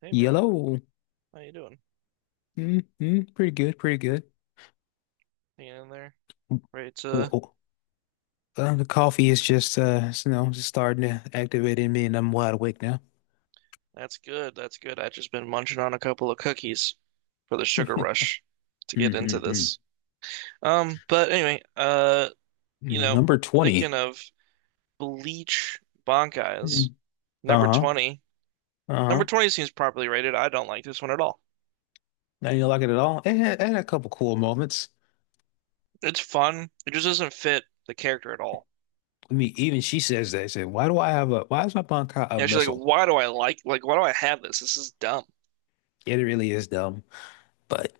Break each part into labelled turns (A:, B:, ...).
A: Hey man,
B: Yellow.
A: how you doing?
B: Mm-hmm. Pretty good. Pretty good.
A: Hanging in there? Right, uh,
B: Whoa. The coffee is just, just starting to activate in me, and I'm wide awake now.
A: that's good. That's good. I've just been munching on a couple of cookies for the sugar rush to get into
B: Mm-hmm.
A: this. But anyway, you know,
B: Number 20.
A: thinking of Bleach Bankai's
B: Mm.
A: number
B: Uh-huh.
A: 20. Number
B: Uh-huh.
A: 20 seems properly rated. I don't like this one at all.
B: Now you don't like it at all. It had a couple cool moments.
A: It's fun. It just doesn't fit the character at all.
B: I mean, even she says that. She said, why do I have a, why is my bankai a
A: You know, she's like,
B: missile?
A: why do I like why do I have this? This is dumb.
B: It really is dumb. But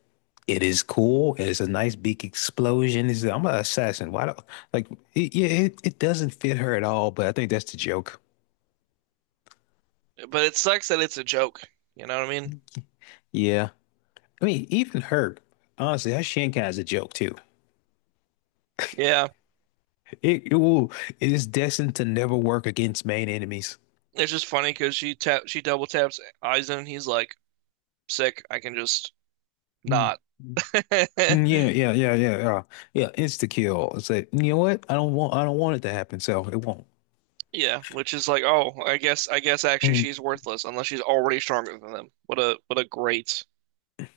B: it is cool. It's a nice big explosion. I'm an assassin. Why don't like it, yeah, it doesn't fit her at all, but I think that's the joke.
A: But it sucks that it's a joke. You know what I mean?
B: Yeah. I mean, honestly, her Shinkai is a joke too.
A: Yeah,
B: It, it will it is destined to never work against main enemies.
A: it's just funny because she double taps Aizen and he's like, sick, I can just
B: Mm.
A: not.
B: Mm, yeah, yeah, yeah, yeah, yeah. Yeah, insta kill. It's like, you know what? I don't want it to happen, so it won't.
A: Yeah, which is like, oh, I guess actually
B: Mm,
A: she's worthless unless she's already stronger than them. What a great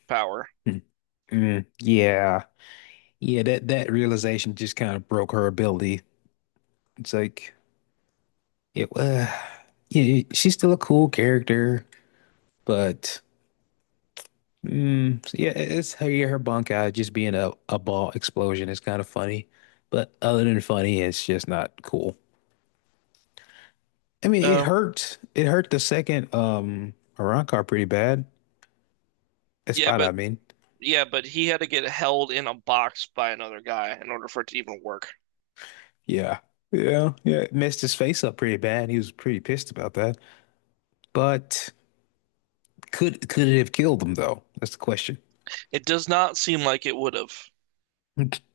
A: power.
B: mm, mm. Yeah. Yeah, that realization just kind of broke her ability. It's like, It, uh, yeah, she's still a cool character, but mm, yeah, yeah, her bunk out just being a ball explosion is kind of funny. But other than funny, it's just not cool. I mean, it
A: Um,
B: hurt. It hurt the second Arrancar pretty bad. That
A: yeah,
B: spot,
A: but
B: I mean.
A: yeah, but he had to get held in a box by another guy in order for it to even work.
B: Yeah. Yeah, yeah. It messed his face up pretty bad. He was pretty pissed about that. But could it have killed him though? That's the question.
A: It does not seem like it would have.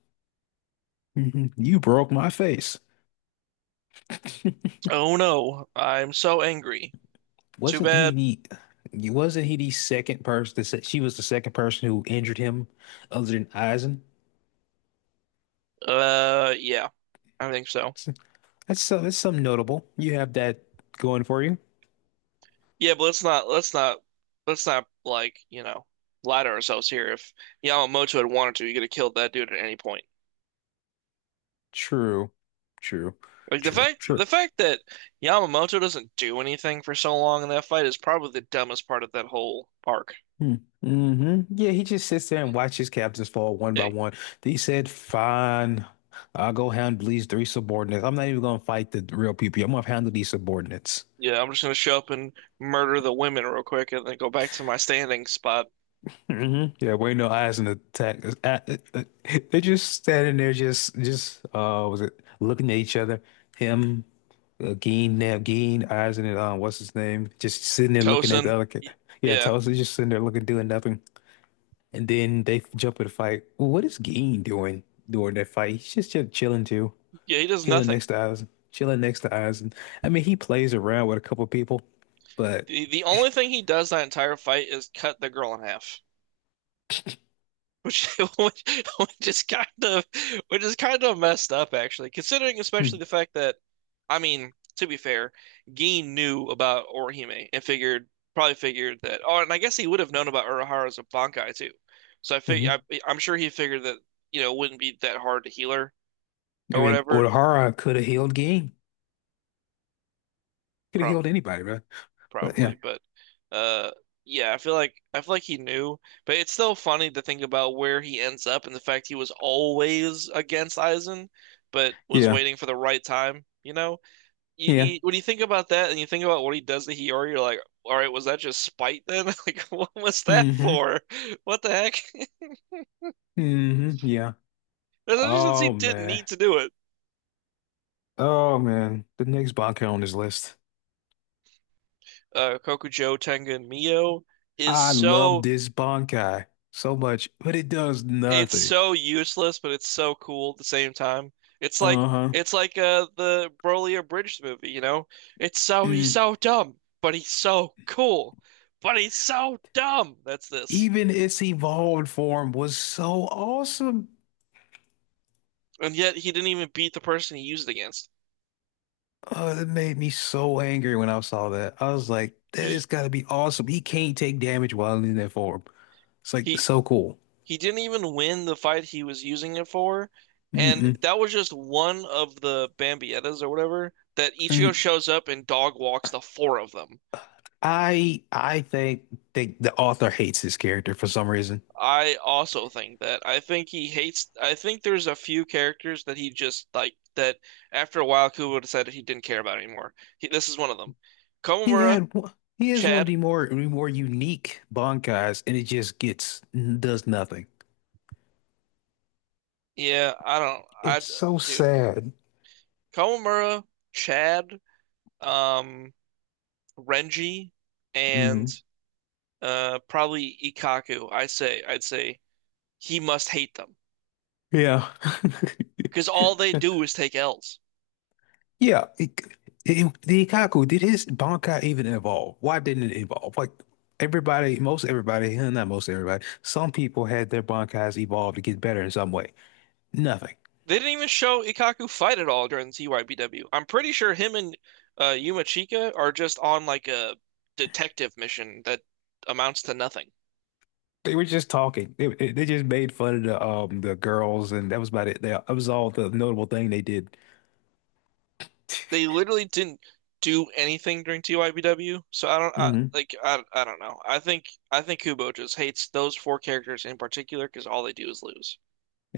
B: You broke my face.
A: Oh no, I'm so angry. Too
B: Wasn't
A: bad.
B: he wasn't he the second person that said she was the second person who injured him other than Eisen?
A: Yeah, I think so.
B: So so that's something notable. You have that going for you.
A: Yeah, but let's not like, you know, lie to ourselves here. If Yamamoto had wanted to, he could have killed that dude at any point.
B: True. True.
A: Like the
B: True.
A: fact the
B: True.
A: fact that Yamamoto doesn't do anything for so long in that fight is probably the dumbest part of that whole arc.
B: Hmm. Hmm, yeah, he just sits there and watches captains fall one by
A: Hey,
B: one. He said, fine, I'll go handle these three subordinates. I'm not even gonna fight the real people. I'm gonna handle these subordinates.
A: yeah, I'm just gonna show up and murder the women real quick and then go back to my standing spot.
B: Hmm, yeah, wait, no eyes in the attack. They're just standing there, was it looking at each other? Him, Gene, Nab, Gene, eyes in it. What's his name? Just sitting there looking at
A: Tosin,
B: the other kid.
A: y-
B: Yeah,
A: yeah,
B: Tulsa's just sitting there looking, doing nothing. And then they jump in the fight. Well, what is Gene doing during that fight? He's just chilling too,
A: yeah, he does
B: chilling
A: nothing.
B: next to eyes, chilling next to eyes. And I mean, he plays around with a couple people, but
A: The only thing he does that entire fight is cut the girl in half. Which, which which is kind of messed up actually, considering especially
B: hmm,
A: the fact that I mean, to be fair, Gin knew about Orihime and figured probably figured that oh, and I guess he would have known about Urahara's Bankai too. So I fig I,
B: mhm.
A: I'm sure he figured that, you know, it wouldn't be that hard to heal her
B: I
A: or
B: mean,
A: whatever.
B: Urahara could have healed Gene, could have healed anybody, right? But yeah,
A: Probably, but uh yeah, I feel like he knew, but it's still funny to think about where he ends up and the fact he was always against Aizen, but was
B: yeah,
A: waiting for the right time, you know?
B: yeah.
A: When you think about that and you think about what he does to Hiyori, you're like, all right, was that just spite then? Like, what was that
B: Hmm,
A: for? What the heck?
B: hmm, yeah.
A: Especially since he
B: Oh
A: didn't
B: man.
A: need to do it.
B: Oh man. The next Bankai on this list.
A: Kokujo Tengen Mio is
B: I love
A: so
B: this Bankai so much, but it does
A: it's
B: nothing.
A: so useless, but it's so cool at the same time. It's like
B: Uh-huh.
A: it's like the Broly Abridged movie, you know? It's so He's
B: Mm.
A: so dumb, but he's so cool. But he's so dumb. That's this.
B: Even its evolved form was so awesome.
A: And yet he didn't even beat the person he used it against.
B: Oh, that made me so angry when I saw that. I was like,
A: He
B: that got to be awesome. He can't take damage while in that form. It's like
A: he
B: so cool.
A: he didn't even win the fight he was using it for. And
B: Mm-mm.
A: that was just one of the Bambiettas or whatever that Ichigo
B: Mm-hmm.
A: shows up and dog walks the four of them.
B: I think the author hates his character for some reason.
A: I also think that. I think he hates. I think there's a few characters that he just like that. After a while, Kubo decided he didn't care about anymore. He, this is one of them.
B: He
A: Komamura,
B: had one- he has one of
A: Chad.
B: the more unique bankais, and it just gets does nothing.
A: Yeah, I don't. I
B: It's so
A: dude,
B: sad.
A: Komamura, Chad, um, Renji, and
B: Hmm,
A: probably Ikaku. I'd say he must hate them
B: yeah.
A: because all they do is take L's.
B: Yeah. The Ikkaku, did his Bankai even evolve? Why didn't it evolve? Like everybody, most everybody, not most everybody, some people had their Bankais evolve to get better in some way. Nothing.
A: They didn't even show Ikaku fight at all during the TYBW. I'm pretty sure him and Yuma Chika are just on like a detective mission that amounts to nothing.
B: They were just talking. They just made fun of the girls, and that was about it. That was all the notable thing they did.
A: They literally didn't do anything during TYBW, so
B: Hmm.
A: I don't know. I think Kubo just hates those four characters in particular because all they do is lose.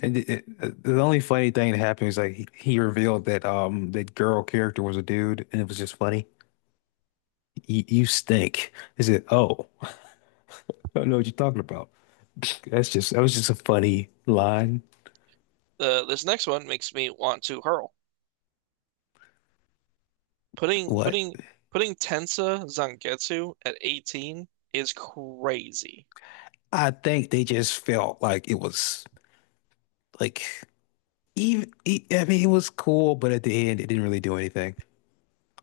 B: And the only funny thing that happened is like he revealed that that girl character was a dude, and it was just funny. You stink. He said, "Oh, I don't know what you're talking about." That was just a funny line.
A: This next one makes me want to hurl. Putting
B: What?
A: putting putting Tensa Zangetsu at 18 is crazy.
B: I think they just felt like it was like I mean it was cool, but at the end it didn't really do anything.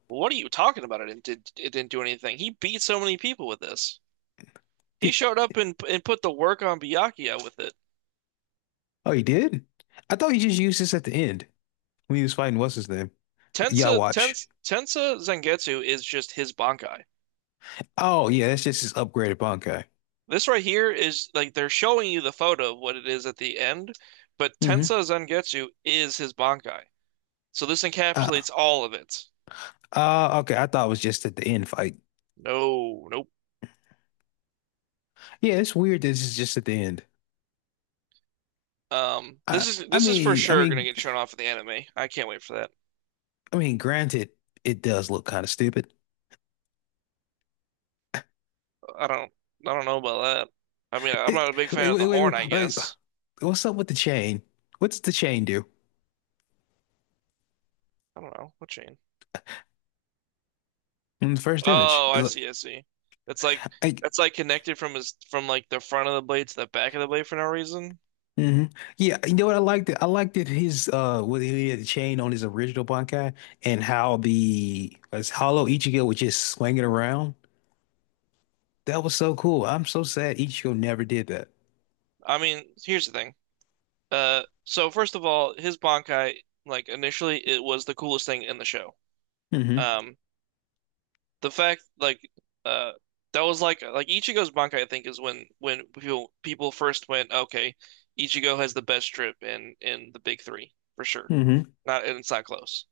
A: What are you talking about? It didn't do anything. He beat so many people with this. He
B: Did,
A: showed up and put the work on Byakuya with it.
B: Oh, he did? I thought he just used this at the end when he was fighting what's his name?
A: Tensa
B: Yawatch.
A: Tensa Tensa Zangetsu is just his Bankai.
B: Oh yeah, that's just his upgraded Bankai.
A: This right here is like they're showing you the photo of what it is at the end, but
B: Mm-hmm.
A: Tensa Zangetsu is his Bankai. So this
B: Uh,
A: encapsulates all of it.
B: okay, I thought it was just at the end fight.
A: No, nope.
B: Yeah, it's weird that this is just at the end.
A: This
B: I
A: is
B: I
A: this is for
B: mean I
A: sure gonna
B: mean
A: get shown off in the anime. I can't wait for that.
B: I mean granted it does look kind of stupid.
A: I don't I don't know about that. I mean, I'm not
B: It
A: a big
B: wait,
A: fan of the
B: wait, wait,
A: horn, I
B: like
A: guess.
B: what's up with the chain? What's the chain do
A: I don't know. What chain?
B: in the first image?
A: Oh, I see, I see. That's like
B: Like,
A: that's connected from his from like the front of the blade to the back of the blade for no reason.
B: hmm, yeah, you know what I liked? I liked that his what he had the chain on his original Bankai, and how the as Hollow Ichigo was just swinging around. That was so cool. I'm so sad Ichigo never did that.
A: I mean, here's the thing. So first of all, his Bankai, like initially, it was the coolest thing in the show.
B: Hmm,
A: Um, the fact like uh that was like Ichigo's Bankai, I think, is when people first went, okay, Ichigo has the best trip in the big three for sure.
B: hmm,
A: Not and it's not close.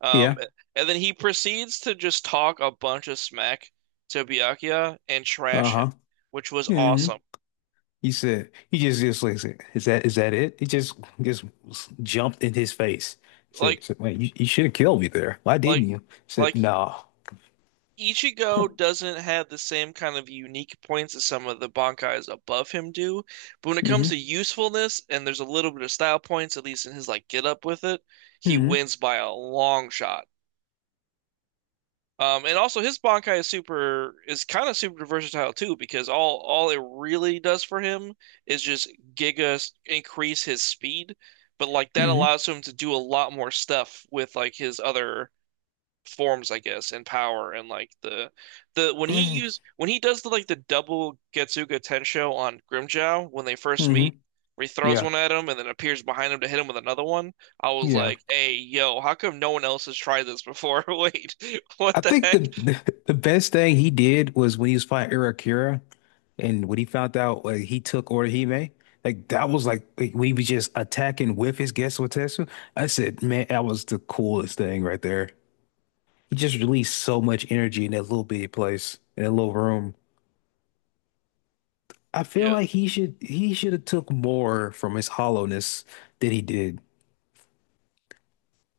A: Um,
B: yeah.
A: and then he proceeds to just talk a bunch of smack to Byakuya and trash him,
B: Uh-huh.
A: which was
B: Hmm.
A: awesome.
B: He said he just like said, is that it? He just jumped in his face. Said,
A: Like,
B: said wait, you should have killed me there. Why didn't
A: like,
B: you? Said
A: like,
B: no.
A: Ichigo doesn't have the same kind of unique points as some of the Bankais above him do, but when it comes
B: Hmm.
A: to usefulness and there's a little bit of style points, at least in his like get up with it, he
B: Hmm.
A: wins by a long shot. And also his Bankai is kind of super versatile too because all it really does for him is just increase his speed, but like that
B: Hmm.
A: allows him to do a lot more stuff with like his other forms, I guess, and power and like the when he
B: Hmm.
A: use when he does the like the double Getsuga Tensho on Grimjow when they first
B: Hmm.
A: meet, where he throws
B: Yeah.
A: one at him and then appears behind him to hit him with another one. I was
B: Yeah.
A: like, "Hey, yo, how come no one else has tried this before?" Wait, what
B: I
A: the
B: think
A: heck?
B: the best thing he did was when he was fighting Irakira and when he found out like, he took Orihime, like that was like, when he was just attacking with his Getsutetsu. I said, man, that was the coolest thing right there. He just released so much energy in that little bitty place, in that little room. I feel
A: Yeah.
B: like he should have took more from his hollowness than he did.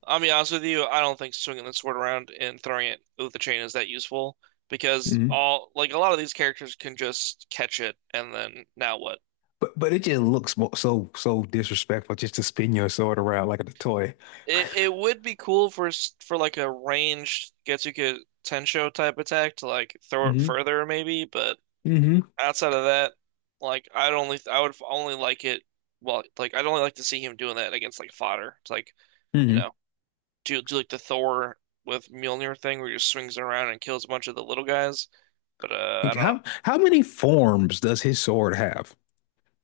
A: I'll be honest with you, I don't think swinging the sword around and throwing it with the chain is that useful because
B: Hmm.
A: all like a lot of these characters can just catch it and then now what?
B: But it just looks so disrespectful just to spin your sword around like a toy.
A: It would be cool for for like a ranged Getsuka Tensho type attack to like throw it
B: Hmm.
A: further maybe, but
B: Hmm.
A: outside of that, I would only like it well like I'd only like to see him doing that against like fodder. It's like you know,
B: Hmm.
A: do like the Thor with Mjolnir thing where he just swings it around and kills a bunch of the little guys. But I
B: Like,
A: don't.
B: how many forms does his sword have?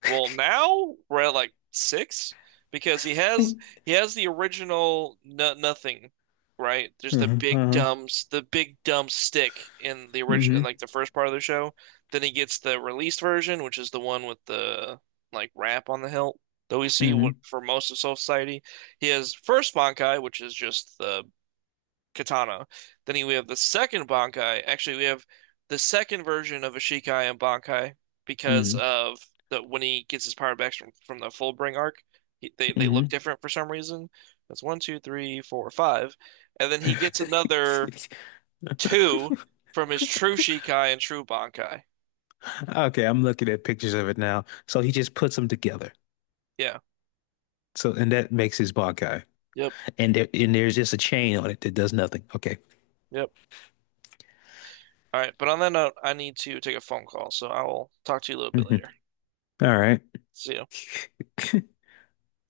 A: Well, now we're at like six because he has
B: Hmm.
A: he has the original no, nothing, right? There's the
B: Hmm.
A: the big dumb stick in the original
B: Hmm.
A: in like the first part of the show. Then he gets the released version, which is the one with the like wrap on the hilt that we see
B: Hmm.
A: for most of Soul Society. He has first Bankai, which is just the katana. Then we have the second Bankai. Actually, we have the second version of Ishikai and Bankai because
B: Hmm.
A: of the when he gets his power back from the Fullbring arc, they look
B: Hmm.
A: different for some reason. That's one, two, three, four, five, and then he gets another two from his true Shikai and true Bankai.
B: Okay, I'm looking at pictures of it now. So he just puts them together.
A: Yeah.
B: So and that makes his Bankai.
A: Yep.
B: And there's just a chain on it that does nothing. Okay.
A: Yep. All right. But on that note, I need to take a phone call, so I will talk to you a little bit
B: Mhm.
A: later.
B: All right.
A: See you.